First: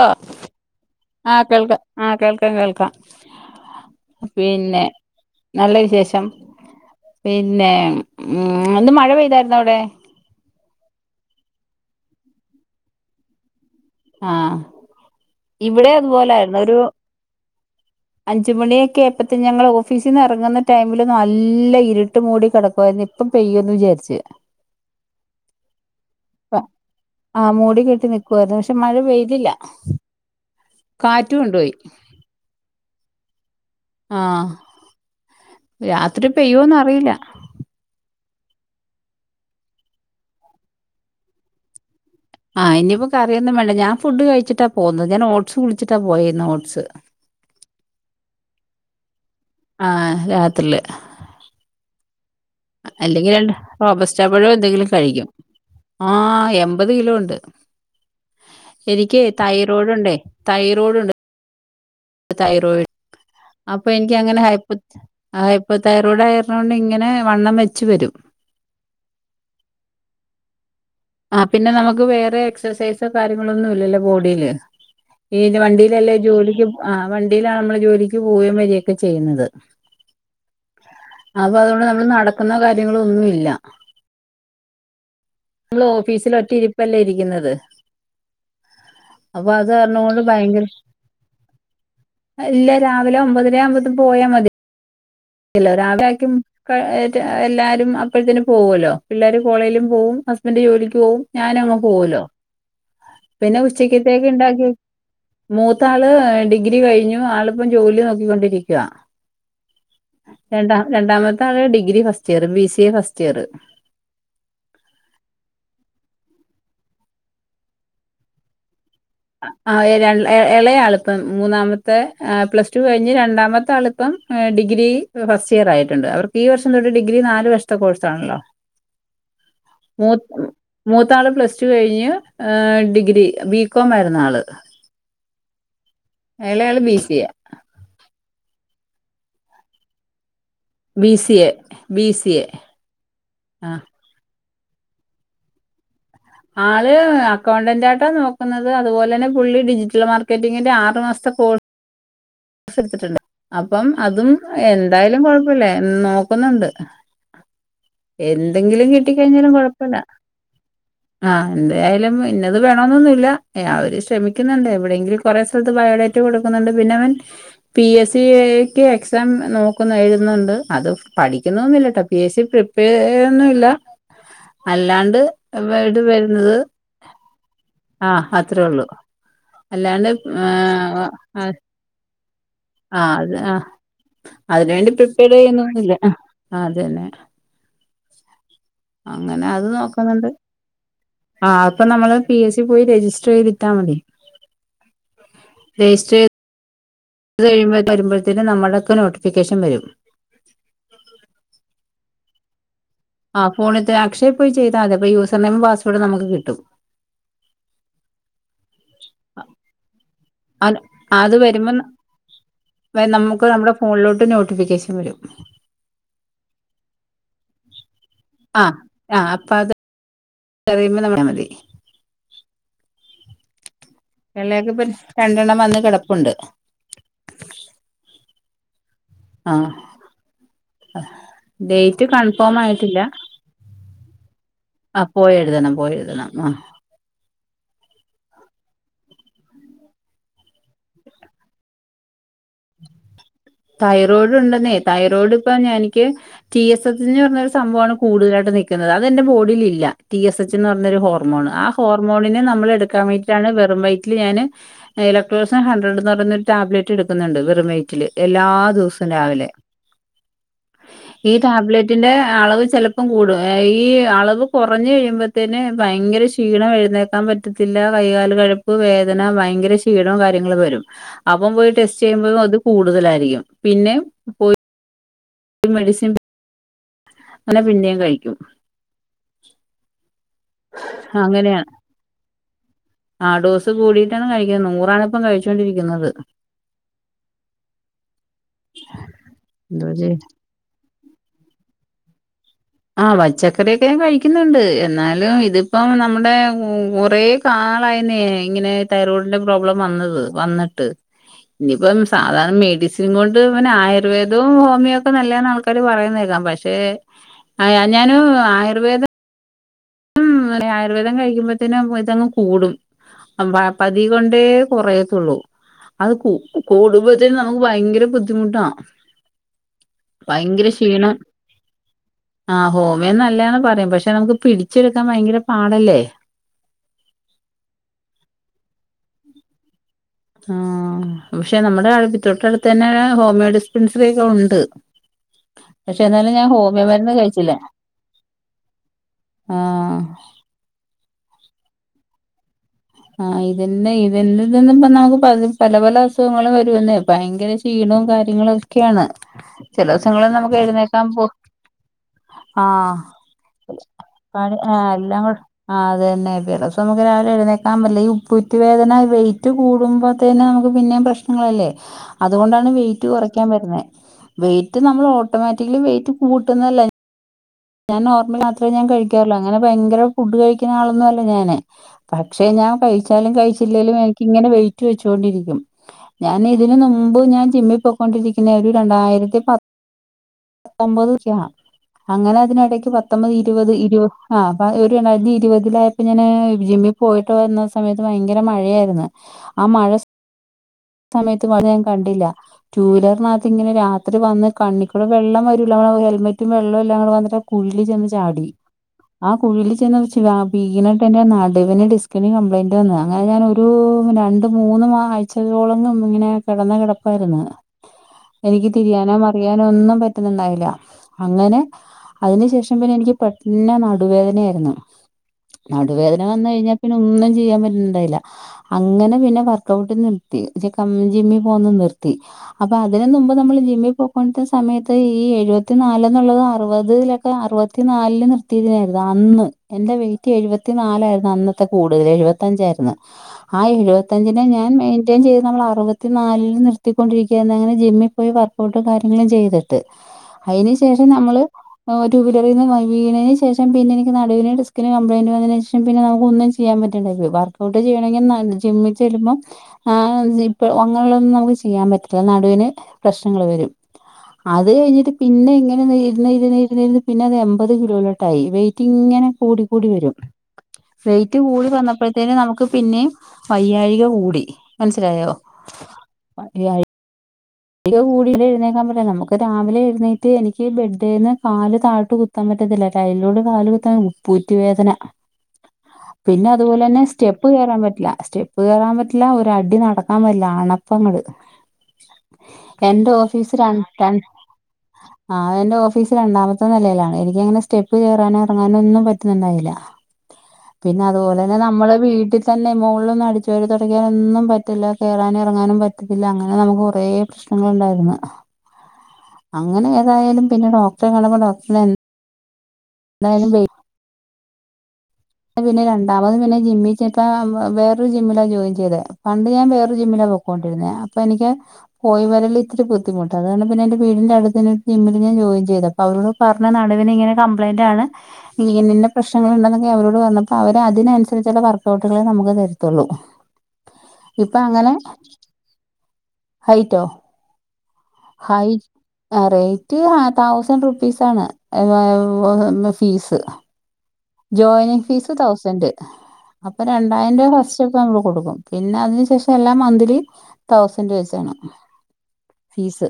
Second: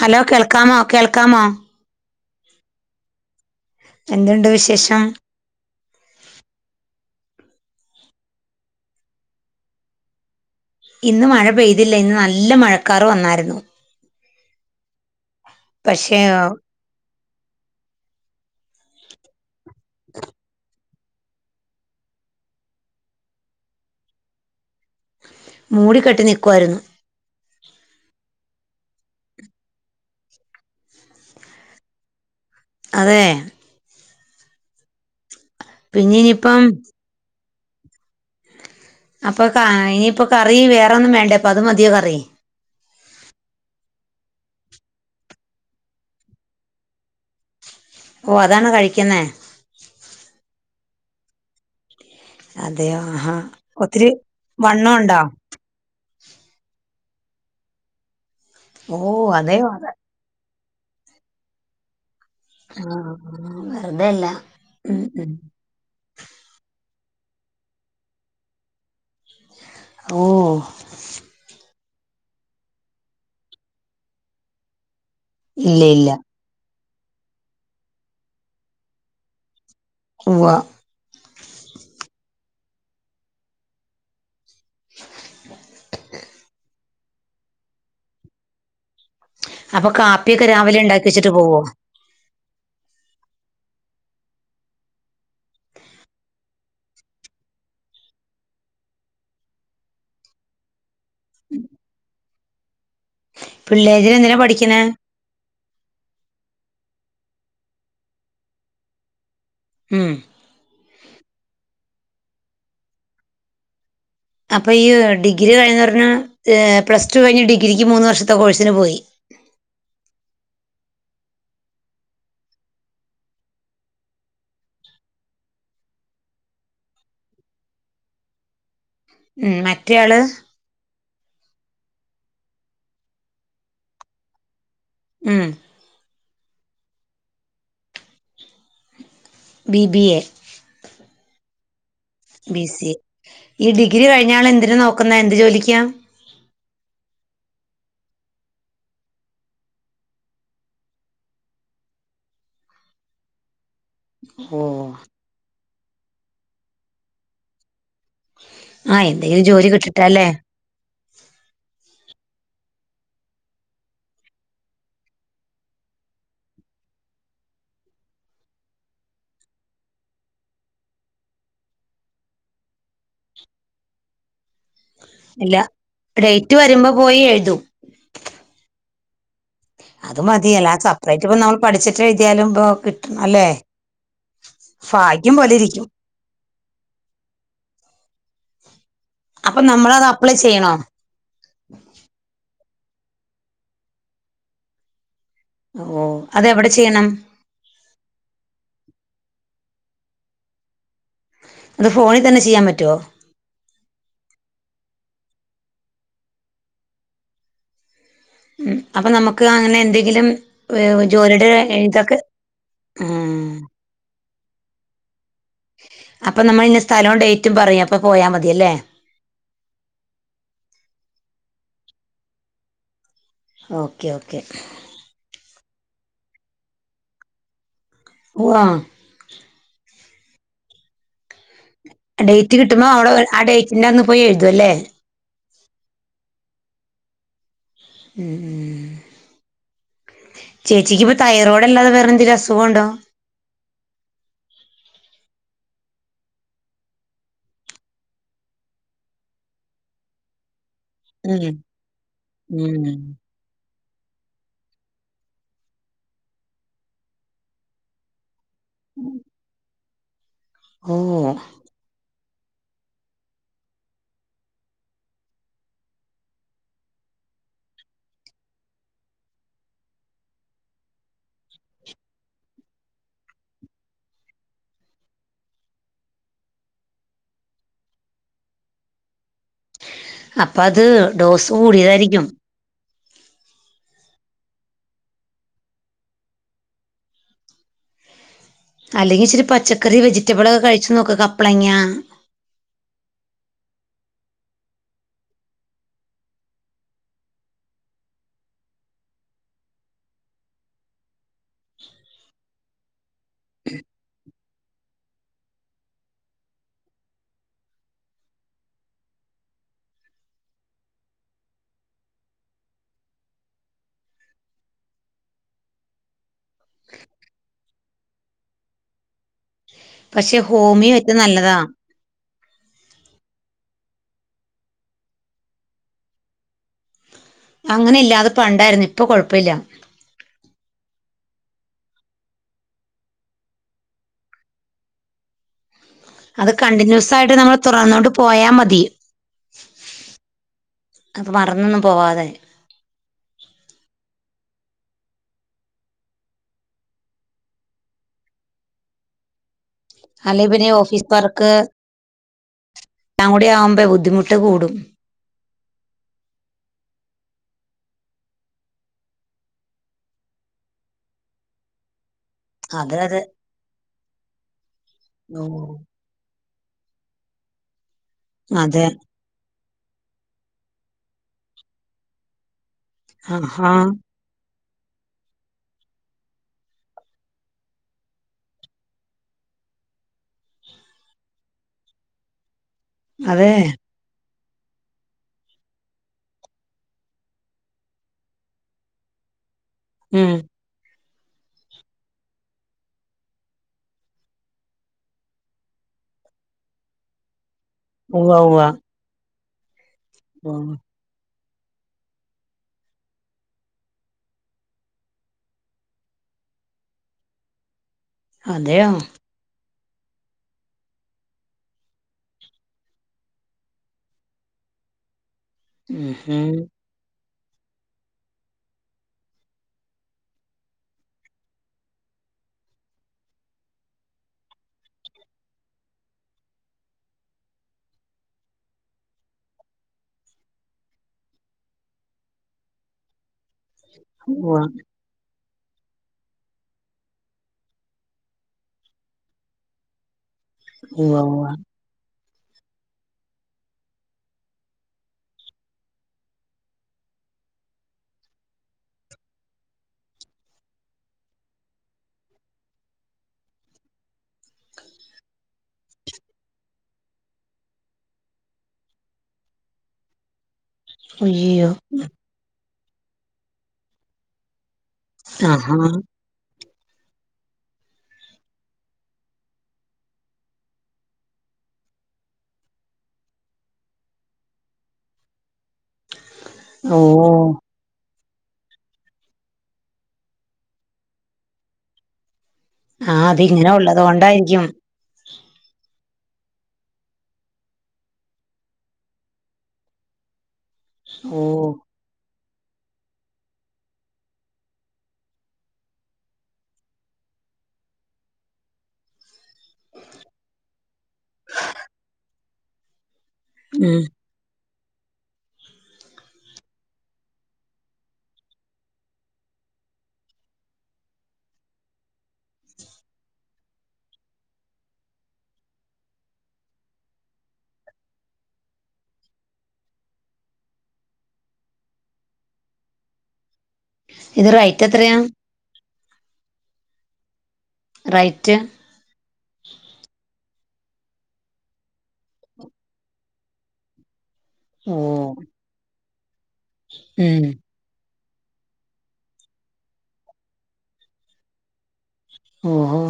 ഓ കേൾക്കാമോ കേൾക്കാമോ ആഹ് കേൾക്കാം ആഹ് കേൾക്കാം കേൾക്കാം എന്തുണ്ട് പിന്നെ വിശേഷം നല്ല വിശേഷം പിന്നെ ഇന്ന് മഴ പെയ്തായിരുന്നോ അവിടെ ഇന്ന് മഴ പെയ്തില്ല ഇന്ന് നല്ല മഴക്കാർ വന്നായിരുന്നു. ആഹ് ഇവിടെ അതു പക്ഷേ പോലൊയിരുന്നു ഒരു അഞ്ചുമണിയൊക്കെ ആയപ്പോത്തിനും ഞങ്ങൾ ഓഫീസിന്ന് ഇറങ്ങുന്ന ടൈം മില് നല്ല ഇരുട്ട് മൂടി കിടക്കുവായിരുന്നു ഇപ്പം പെയ്യോന്ന് വിചാരിച്ചു മൂടി കെട്ടി നിക്കുവായിരുന്നു. ആഹ് മൂടി കെട്ടി നിക്കുവായിരുന്നു പക്ഷെ മഴ പെയ്യ്തില്ല കാറ്റു കൊണ്ടുപോയി. അതെ ആഹ് പിന്നെ രാത്രി ഇനിയിപ്പം പെയ്യോന്ന് അറിയില്ല അപ്പോ കായിനി ഇനിയിപ്പോ കറി വേറൊന്നും വേണ്ട അപ്പോ അത് മതിയോ കറി ആഹ് ഇനിയിപ്പോ കറിയൊന്നും വേണ്ട ഞാൻ ഫുഡ് കഴിച്ചിട്ടാ പോന്നത് ഞാൻ ഓട്സ് കുടിച്ചിട്ടാ പോയിന്നു ഓട്സ് ഓ അതാണോ കഴിക്കുന്നേ ആഹ് രാത്രില് അതെയോ അല്ലെങ്കിൽ ആഹാ രണ്ട് ഒത്തിരി റോബസ്റ്റാ പഴോ എന്തെങ്കിലും വണ്ണം ഉണ്ടോ കഴിക്കും ആഹ് എമ്പത് കിലോ ഉണ്ട് ഓ എനിക്ക് അതെയോ അതെ തൈറോയ്ട്ണ്ടേ തൈറോയിഡ് ഉണ്ട് തൈറോയിഡ് ആ, അപ്പൊ വെറുതെ അല്ല എനിക്കങ്ങനെ ഹൈപ്പോ ഉം, ഉം. ഹൈപ്പോ ഹൈപ്പോ തൈറോയ്ഡ് ആയുന്നതു കൊണ്ട് ഇങ്ങനെ വണ്ണം വെച്ച് വരും ഓഹ് ആ പിന്നെ നമ്മുക്ക് വേറെ എക്സസൈസോ കാര്യങ്ങളോ ഒന്നും ഇല്ലല്ലോ ബോഡിയില് ഇല്ല ഇല്ല വണ്ടിയിലല്ലേ ജോലിക്ക് ആ വണ്ടിയിലാണ് നമ്മള് ജോലിക്ക് പോവുകയും വരികയും ഒക്കെചെയ്യുന്നത് ഉവ്വാ അപ്പൊ അതുകൊണ്ട് നമ്മള് നടക്കുന്ന കാര്യങ്ങളൊന്നും ഇല്ല നമ്മൾ ഓഫിസിൽ ഒറ്റ ഇരിപ്പല്ലേ ഇരിക്കുന്നത് അപ്പൊ അത് കാരണംകൊണ്ട് കാപ്പിയൊക്കെ ഭയങ്കര രാവിലെ ഉണ്ടാക്കി വെച്ചിട്ട് പോവോ ഇല്ല രാവിലെ ഒമ്പതര ആകുമ്പത്തേനും പോയാൽ മതി ഇല്ല രാവിലെ ആയിരിക്കും ഏ എല്ലാരും അപ്പഴത്തേന് പോവുമല്ലോ പിള്ളേരും കോളേജിലും പോവും ഹസ്ബൻഡ് ജോലിക്ക് പോവും ഞാൻ അങ്ങ് പോവല്ലോപിന്നെ പിള്ളേര് ഉച്ചക്കത്തേക്ക് എന്തിനാ ഉണ്ടാക്കി പഠിക്കണേ മൂത്താള് ഡിഗ്രി കഴിഞ്ഞു ആളിപ്പം ജോലി നോക്കിക്കൊണ്ടിരിക്കുവാ ഉം രണ്ടാ രണ്ടാമത്തെ ആൾ degree first year B C A first year അപ്പം ഈ ഡിഗ്രി കഴിഞ്ഞന്ന് പറഞ്ഞാൽ പ്ലസ് ടു കഴിഞ്ഞ് ഡിഗ്രിക്ക് മൂന്ന് വർഷത്തെ കോഴ്സിന് പോയി ആ ഇളയആളിപ്പം മൂന്നാമത്തെ പ്ലസ് ടു കഴിഞ്ഞ് രണ്ടാമത്തെ ആളിപ്പം ഡിഗ്രി ഫസ്റ്റ് ഇയർ ആയിട്ടുണ്ട് അവർക്ക് ഈ വർഷം തൊട്ട് ഡിഗ്രി നാല് വർഷത്തെ കോഴ്സ് ആണല്ലോ ഉം മറ്റേയാള് മൂത്ത മൂത്താള് പ്ലസ് ടു കഴിഞ്ഞ് ഡിഗ്രി ബി കോം ആയിരുന്ന് ആള് ഉം എളയ ആള് B C A B B A B C A B C A B C ആ ഈ ഡിഗ്രി കഴിഞ്ഞ ആള് എന്തിനാ നോക്കുന്നേ എന്ത് ജോലിക്ക? ആള് അക്കൗണ്ടന്റ് ആയിട്ടാ നോക്കുന്നത്. അതുപോലെന്നെ പുള്ളി ഡിജിറ്റൽ മാർക്കറ്റിങ്ങിന്റെ ആറു മാസത്തെ കോ സ് എടുത്തിട്ടുണ്ട് അപ്പം അതും ഓ എ ന്തായാലും കുഴപ്പല്ല നോക്കുന്നുണ്ട്. എ എന്തെങ്കിലും ആ എന്തെങ്കിലും കിട്ടിക്കഴിഞ്ഞാലും ജോലി കൊഴപ്പല്ല. കിട്ടിട്ടല്ലേ ആഹ് എന്തായാലും ഇന്നത് വേണന്നൊന്നുമില്ല അവര് ശ്രമിക്കുന്നുണ്ട് എവിടെയെങ്കിലു കുറെ സ്ഥലത്ത് ബയോഡേറ്റാകൊടുക്കുന്നുണ്ട്. പിന്നെ അവൻ പി എസ് സിക്ക് എക്സാം നോക്കുന്ന എഴതുന്നുണ്ട് അത് പഠിക്കുന്നോന്നുല്ലട്ടോ പി എസ് സി പ്രി പ്പെ ഒന്നുല്ല അല്ലാണ്ട് ഇല്ല ഇവട് ഡേറ്റ് വരുന്നത് വരുമ്പോ പോയി എഴുതും ആഹ് അത്രേ ഉള്ളു. അത് മതി. അല്ലാതെ സപ്രറേറ്റ് ഇപ്പ ആഹ് നമ്മള് പഠിച്ചിട്ട് എഴതിയാലും ഇപ്പോ ആഹ് അത് ആഹ് അതിനുവേണ്ടി പ്രിപ്പയർ ഭാഗ്യം പോലെ ഇരിക്കും ചെയ്യുന്നൊന്നുല്ല ആഹ് അതന്നെ. അങ്ങനെ അപ്പൊ അത് നമ്മളത് നോക്കുന്നുണ്ട്. അപ്ലൈ ചെയ്യണോ ആഹ് അപ്പൊ നമ്മള് പി എസ് സി പോയി രജിസ്റ്റർ ചെയ്തിട്ടാ മതി. ഓഹ് അതെവിടെ ചെയ്യണം? അതു കഴിയുമ്പ വരുമ്പഴത്തേന് നമ്മുടൊക്കെ നോട്ടിഫിക്കേഷൻ വരും. അത് ഫോണിൽ തന്നെ ചെയ്യാൻ പറ്റുവോ? ആഹ് ഫോണി തെ അക്ഷയ പോയി ചെയ്താ മതി അപ്പ യൂസർ നെയിം പാസ് വേഡും നമുക്ക് കിട്ടും. ഉം അപ്പൊ നമുക്ക് അങ്ങനെ എന്തെങ്കിലും അത് എഹ് അത് ജോലിയുടെ വരുമ്പം ഇതൊക്കെ ഉം നമുക്ക് നമ്മുടെ ഫോണിലോട്ട് നോട്ടിഫിക്കേഷൻ വരും. അപ്പൊ നമ്മൾ ഇന്ന സ്ഥലം ഡേറ്റും പറയും അപ്പൊ പോയാ മതിയല്ലേ? ആഹ് ആഹ് അപ്പ അത് അറിയുമ്പോ നമ്മള് മതി ഓക്കെ ഓ ഇളയാൾക്കിപ്പം രണ്ടെണ്ണം വന്ന് കിടപ്പുണ്ട്. ഉവ്വാ ആഹ് ഡേറ്റ് ഡേറ്റ് കൺഫേം കിട്ടുമ്പോ ആയിട്ടില്ല അവിടെ ആ ഡേറ്റിന്റെ അന്ന് പോയി എഴുതു അല്ലേ? ആ പോയെഴുതണം പോയെഴുതണം ആഹ് ഉം ഉം ചേച്ചിക്ക്പ്പം തൈറോയ്ഡ്ല്ലാതെ വേറെന്തെലും അസുഖണ്ടോ തൈറോയ്ഡ്ണ്ടെന്നേ തൈറോയ്ഡ്പ്പൊ ഞനിക്ക് ടി എസ് എച്ച് എന്ന് പറഞ്ഞൊരു സംഭവാണ് കൂടുതലായിട്ട് നിക്കുന്നത് അതെന്റെ ബോഡിലില്ല ടി എസ് എച്ച് എന്ന് പറഞൊരു ഹോർമോണ് ഉം ആ ഹോർമോണിനെ ഉം നമ്മളടുക്കാ വേണ്ടി റ്റാണ് വെറും വൈറ്റില് ഞാന് ഇലക്ട്രോസൻ ഹൺഡ്രഡ്ന്ന് പറന്നൊരു ടാബലറ്റ് എടുക്കുന്നുണ്ട് വെറും വൈറ്റില് എല്ലാ ദിവസും രാവിലെ ഓ ഈ ടാബ്ലറ്റിന്റെ അളവ് ചെല ഒപ്പം കൂടും അഈ അളവ് കുറഞ്ഞ് കഴിയുമ്പോതെന് ഭയങ്കര ക്ഷീണ എഴുന്നേക്കാ പ പറ്റത്തില്ല കൈകാല് കഴപ്പ് വേദന വയങ്കര ക്ഷീണം കാര്യങ്ങളും വരും അപ്പം പോയി ടെസ്റ്റ് ചെയ്യുമ്പളും അത് കൂടുതലായിരിക്കും പിന്നേം പോയി മെഡിസിൻ അങ്ങനെ പിന്നേം കഴിക്കും അപ്പ അത് ഡോസ് കൂടിയതായിരിക്കും ആഹ് ഡോസ് കൂടിട്ടാണ് കഴിക്കുന്നത് നൂറാണ്പ്പം കഴിച്ചോണ്ടിരിക്കുന്നത് [inaudible] അല്ലെങ്കി ഇിച്ചിരി എന്തോ പച്ചക്കറി ചെയ്യ വെജിറ്റബിളൊക്കെ കഴിച്ചു നോക്ക് കപ്പ്ളങ്ങ. ആ പച്ചക്കറിയൊക്കെ ഞാൻ കഴിക്കുന്നുണ്ട് എന്നാലും ഇതിപ്പം നമ്മുടെ കുറെ. നാളായിന്നെ ഇങ്ങനെ തൈറോയ്ഡിന്റെ പ്രോബ്ലം വന്നത് വന്നിട്ട്. ഞിപ്പം സാധാരണ മെഡിസിൻ കൊണ്ട് പിന്നെ ആയുർവേദും ഹോമിയോക്കെ നല്ലത് ന്ന് ആ ആൾക്കാര് പറയുന്നേക്കാം പക്ഷെ. അയാ ഞാനും ആയുർവേദം. ഉം ആയുർവേദം കഴിക്കുമ്പോത്തെനും ഇതങ്ങ് കൂടും. അലോപതി കൊണ്ടേ കൊറയത്തുള്ളൂ. അത് കൂ, കൂടുമ്പത്തെന് നമുക്ക് ഭയങ്കര ബുദ്ധിമുട്ടാ. പക്ഷെ ഭയങ്കര ക്ഷീണം ഹോമിയോറ്റും നല്ലതാ. ആ ഹോമിയോന്നല്ലാണ് പറയും പക്ഷെ നമുക്ക് പിടിച്ചെടുക്കാൻ ഭയങ്കര പാടല്ലേ. അങ്ങനെ ഇല്ലാ അത് പണ്ടായിരുന്നു ഇപ്പൊ കൊഴപ്പല്ല. ആ പക്ഷെ നമ്മുടെ അഴമ്പി തൊട്ട ടുത്തന്നെ ഹോമിയോ ഡിസ്പെൻസറിക്കെ ഉണ്ട്. പക്ഷെ എന്നാലും ഞാൻ അത് ഹോമിയോ കണ്ടിന്യൂസ് മരുന്ന് ആയിട്ട് കഴിച്ചില്ല. നമ്മൾ തുറന്നോണ്ട് പോയാ മതി ആഹ്. അപ്പം മറന്നൊന്നും പോവാതെ. ആ ഇതന്നെ ഇതിന്നിപ്പ നമക്ക് പല, പല, പല അസുഖങ്ങളും വരുന്നേ ഭയങ്കര. ക്ഷീണോം കാര്യങ്ങളൊക്കെയാണ് ചില ദിസങ്ങളിൽ അല്ലെ നമുക്ക് പിന്നെ എഴുന്നേക്കാൻ ഓഫീസ് പോലും. വർക്ക് ആ, എല്ലാം കൂടി ആവുമ്പോ ബുദ്ധിമുട്ട് കൂടും ആ എല്ലാം കൂടെ. ആ അതന്നെ ചെലോസം നമുക്ക് രാവിലെ എഴുന്നേ ക്കാൻ പറ്റില്ല ഈ ഉപ്പൂറ്റി വേദന വെയിറ്റ് കൂടുമ്പത്തേന് നമുക്ക് പിന്നേം പ്രശ്നങ്ങളല്ലേ. അതുകൊണ്ടാണ് അതെ വെയിറ്റ് അതെ കൊറക്കാൻ പറയുന്നേ വെയിറ്റ് നമ്മള് ഉം ഓട്ടോമാറ്റിക്കലി വെയിറ്റ് കൂട്ടുന്നല്ലെ. ഞാൻ നോർമൽ മാത്രേ അതെ ഞാൻ കഴിക്കാറുള്ളൂ അങ്ങനെ ഭയങ്കര ഫുഡ് കഴിക്കുന്ന ആളന്നുല്ലാ ഞാന് പക്ഷെ ഞാൻ. കഴിച്ചാലും ആഹാ കഴിച്ചില്ലേലും എനിക്കിങ്ങനെ വെയിറ്റ് വെച്ചൊണ്ടിരിക്കും. ഞാൻ ഇതിന് മുമ്പ് ഞാൻ ജിമ്മി പോയിക്കൊണ്ടിരിക്കുന്നെ ഒരു രണ്ടായിരത്തി പത്ത്. പത്തൊമ്പത്ക്ക അങ്ങനെ അതിനിടക്ക് പത്തൊമ്പത്, അതെ ഇരുപത്, ഇരുപത്. ആഹ് അപ്പ ഒരു രണ്ടായിരത്തി ഇരുപതിലായപ്പോ ഞാന് ജിമ്മി പോയിട്ട് വരന്ന സമയത്ത് ഭയങ്കര മഴയായിരുന്നു. ആ മഴ. ഉം. സമയത്ത് അ ഞാൻ കണ്ടില്ല ടു വീലറിനകത്ത്ങ്ങനെ രാത്രി വന്ന് കണ്ണി കണ്ണിക്കൂടെ വെള്ളം വരൂല്ല നമ്മ ഹെൽമെറ്റും വെള്ളും എല്ലാം കൂടെ വന്നിട്ട് കുഴിൽ ചെന്ന് ഉവ്വ ചാടി. ഉവ്വ ആ കുഴിൽ ചെന്നച്ച് ഉം വീണി എൻ്റെ നടുവിന് ഡിസ്കിന് കംപ്ലയിന്റ് വന്നു അങ്ങനെ ഞാനൊരു രണ്ട് മൂന്ന് മാ ആയ്ച്ചകളോളംഅങ്ങനെ. കെടന്ന കെടപ്പായിരുന്നു എനിക്ക് അതെയോ തിരിയാനൊ മറി യാനോ ഒന്നും പറ്റുന്നുണ്ടായില്ല അങ്ങനെ. അയിന് ശേഷം പിന്നെ എനിക്ക് പെട്ടന്ന നല്ല നടുവേദനയായിരുന്നു ഉം നടുവേദന ഉം വന്നഴിഞ്ഞാ. പിന്നെ ഒന്നും ചെയ്യാൻ പറ്റണുണ്ടായില്ല. അങ്ങനെ പിന്നെ വർക്ക്ഔട്ട് നിർത്തി ജിമ്മി പോന്ന നിർത്തി. അപ്പൊ അതിന് മുമ്പ് നമ്മള് ജിമ്മി പോ പ്പോണ്ട സമയത്ത് ഈ എഴുപത്തി നാല് എന്നുള്ളത് അറുപതിലൊക്കെ അറുപത്തിനാലില് നിർത്തിയതായിരുന്നു അന്ന്. എൻ്റെ വെയിറ്റ് എഴുപത്തി നാലായിരുന്നു അന്നത്തെ കൂടുതൽ എഴുപത്തിയഞ്ചായിരുന്നു. ആ എഴുപത്തഞ്ചിനെ ഉവ്വ ഞാൻ മെയി ചെയ്തു നമ്മൾ അറുപത്തിനാലില് നിർത്തിക്കൊണ്ടിരിക്കേരുന്നു അങ്ങനെ ജിമ്മി പോയി വർക്ക്ഔട്ടും കാ ര്യങ്ങളും ചെയ്തിട്ട് അയിന് ശേഷം ഉവ്വ നമ്മള്. ഉവ്വ ആഹ് റ്റു വിലറിന്ന് വ വിണെന്ന് ശേഷം പിന്നെ എനിക്ക് നടുവിന് ഡിസ്കിന് കപ്ലയിന്റ് വന്നതിന് ശേഷം പിന്നെ നമുക്ക് ഒന്നും ചെ ചെയ്യാൻ പറ്റ്ണ്ടായി പോയി വർക്ക്ഔട്ട് ചെയ്യണെങ്കി ജിമ്മി ചെല്ലുമ്പം ഹാൻഡ് സിപ്പ് അങ്ങനെയുള്ളൊന്നും നമുക്ക് ചെയ്യാൻ പറ്റില്ല നടുവിന് പ്രശ്നങ്ങള് വരും അത് കഴിഞ്ഞിട്ട് പിന്നെ ഇങ്ങനെ ഇരുന്ന് ഇരുന്ന് ഇരുന്ന് പിന്നെ അത് എമ്പത് കിലോയിലോട്ടായി വെയിറ്റ് ഇങ്ങനെ കൂടി കൂടി വരും വെയിറ്റ് കൂടി അയ്യോ വന്നപ്പോഴത്തേനും നമുക്ക് പിന്നെയും വയ്യാഴിക കൂടി മനസ്സിലായോ? ആഹാ [unintelligible] വെയാഴിക കൂടി എഴുന്നേൽക്കാൻ പറ്റില്ല നമുക്ക് രാവിലെ എഴുന്നേറ്റ് എനിക്ക് ബെഡേന്ന് കാല് താഴോട്ട് കു ത്താൻ പറ്റത്തില്ല ടൈലോട് കാല് കുത്താൻ ഉപ്പുറ്റി വേദന പിന്നെ അതുപോലെ തന്നെ ഓ സ്റ്റെപ്പ് കേറാൻ പറ്റില്ല സ്റ്റെ പ്പ് കേറാൻ പറ്റില്ല ഒരു അടി നടക്കാൻ പറ്റില്ല അണപ്പങ്ങട് എന്റെ ആ ഓഫീസ് രാ അതിങ്ങനെ ഉള്ളത് രാ കൊണ്ടായിരിക്കും ആഹ് എന്റെ ഓഫീസ് രണ്ടാമത്തെ നെലെലാണെ എനിക്ക് അങ്ങനെ സ്റ്റെപ്പ് കേറാനോ എറങ്ങാനോ ഒന്നും പറ്റുന്നുണ്ടായില്ല പിന്നെ അതുപോലെ ഓ തന്നെ നമ്മളെ വീട്ട് തന്നെ മോളിലൊന്നും അടിച്ചു വാരി തൊടക്കാനൊന്നും പറ്റില്ല കേറാനും എറങ്ങാനും പറ്റത്തില്ല അങ്ങനെ നമുക്ക് കൊറേ പ്രശ്നങ്ങളോണ്ടാരുന്നു അങ്ങനെ ഏതായാലും പിന്നെ ഡോക്ടറെ കാണുമ്പോ ഡോക്ടറ് എന്തായാലും വെ ഉം പിന്നെ രണ്ടാമത് പിന്നെ ജിമ്മി ചേ [unintelligible] വേറൊരു ജിമ്മിലാ ജോയിൻ ചെയ്തേ പണ്ട് ഞാൻ വേറെ ജിമ്മിലാ വർ പോക്കോണ്ടിരുന്നേ അപ്പ എനിക്ക് പോയി വരല് ഇത്തിരി ബുദ്ധിമുട്ടാ അത് കാരണം പിന്നെ എന്റെ വീടിന്റെ അടുത്ത് തന്നെ ജിമ്മിൽ ഞാൻ ജോയിൻ ചെയ്ത് അവരോട് പറഞ്ഞ് നടുവിന് ഇങ്ങനെ കമ്പ്ലൈന്റാണ് ഇങ്ങനെന്ന പ്രശ്നങ്ങൾ ഇണ്ടന്നൊക്കെ അവരോ ട് പറഞ്ഞപ്പോ അവര് അതിനനുസരിച്ചുള്ള വർക്ക ഔട്ടുള്ളു നമുക്ക് തരത്തോള്ളൂ ഇത് ഇപ്പ റൈറ്റ് അങ്ങനെ എത്രയാ ഹയിറ്റോ? റൈറ്റ് ഹയ് റേറ്റ് തൗസൻഡറ് റുപ്പീസാണ് ഏഹ് ഫീസ് ഓ ജോയിനിങ് ഫീസ് തൗസൻ്റ് അപ്പൊ രണ്ടായിരം ഉം രൂപ ഫസ്റ്റ് റ്റ്പ്പം നമ്മള് കൊടുക്കും പിന്നെ അതിന് ശേഷം എല്ലാം മന്ത്ലി തൗസൻഡ് വെച്ചാണ് ഓഹോ ഫീസ്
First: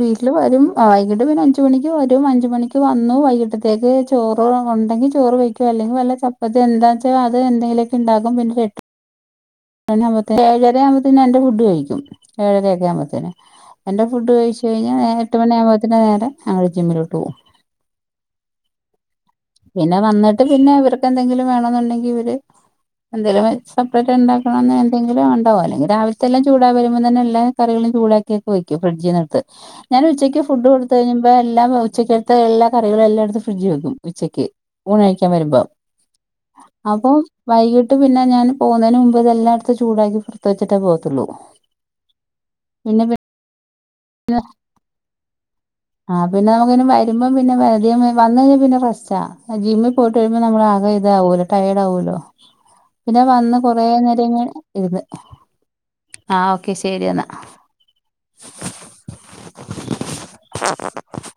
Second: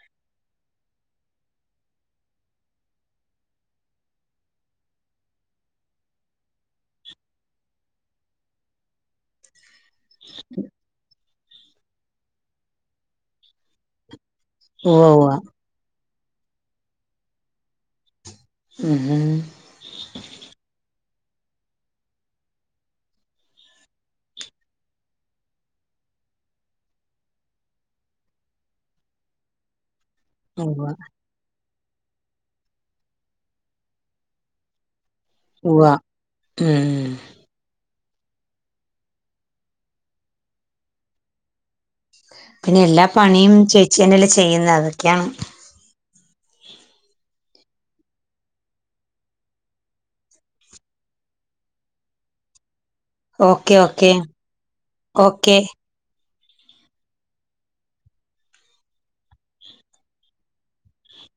വീട്ടില് വരും ആഹ് വൈകിട്ട് പിന്നെ അഞ്ച് മണിക്ക് വരും അഞ്ച് മണിക്ക് വന്നു വൈകി ട്ടത്തേക്ക് ചോറോ ഉണ്ടെങ്കി ചോറ് വയ്ക്കും അല്ലെങ്കി വല്ല ചപ്പത്തി എന്താ വെച്ച അത് എന്തെലൊക്കെ ഒണ്ടാകും പിന്നെ [unintelligible] ഏഴര ആവുമ്പത്തിന് എന്റെ ഫുഡ് കഴിക്കും ഏഴരയൊക്കെ ആവുമ്പോത്തിന് എൻ്റെ ഫുഡ് കഴിച്ച് കഴിഞ്ഞാ ഉവ്വ ഉവ്വ എട്ട് മണിയാവുമ്പോത്തിന് നേരെ ആ വഴി ജിമ്മിലോട്ട് പോവും. ഉം ഉം പിന്നെ വന്നിട്ട് പിന്നെ ഇവർക്ക് എന്തെങ്കിലും വേണെന്നുണ്ടെങ്കില് ഇവര് എന്തേലും സെപ്പറേറ്റ് ഉണ്ടാക്കണം എന്തെങ്കിലും ഉണ്ടാവോ അല്ലെങ്കി രാവിലത്തെ എല്ലാം ചൂടായി വരുമ്പോ തന്നെ എല്ലാം കറികളും ചൂടാക്കി ഒക്കെ വെക്കും ഫ്രിഡ്ജ്ന്ന് എടുത്ത് ഞാൻ ഉച്ചയ്ക്ക് ഫുഡ് ഉവ്വ കൊടുത്ത് കഴിയുമ്പാ എല്ലാം ഉച്ചയ്ക്ക് എടുത്ത് എല്ലാ കറികളും എല്ലാ എടുത്ത് ഫ്രിഡ്ജ് വെക്കും ഉച്ചയ്ക്ക് ഊണ് കഴിക്കാൻ വരുമ്പോ ഉവ്വ ഉം അപ്പോം വൈകിട്ട് പിന്നെ ഞാൻ പോകുന്നെന് മുമ്പ് ഇതെല്ലാ എടുത്ത് ചൂടാക്കി പൊറത്ത് വെച്ചിട്ടെ പോകത്തോള്ളൂ. പിന്നെ എല്ലാ പണിയും ചേച്ചി തന്നല്ലേ ചെയ്യുന്നത് അതൊക്കെയാണ്. ആഹ് പിന്നെ നമുക്ക് പിന്നെ വരുമ്പം പിന്നെ അധികം വന്ന് കഴിഞ്ഞാ പിന്നെ റസ്റ്റാ ജിമ്മി പോയിട്ട് വരുമ്പോ നമ്മളകെ ഇതാവല്ലോ ടയേഡ് ആകുലോ പിന്നെ വന്ന് ഓക്കെ കൊറേ ഓക്കെ നേരം ഇങ്ങനെ ഇര്ന്ന് ഓക്കെ ആഹ് ഓക്കെ ശെരി എന്നാ. [inaudible]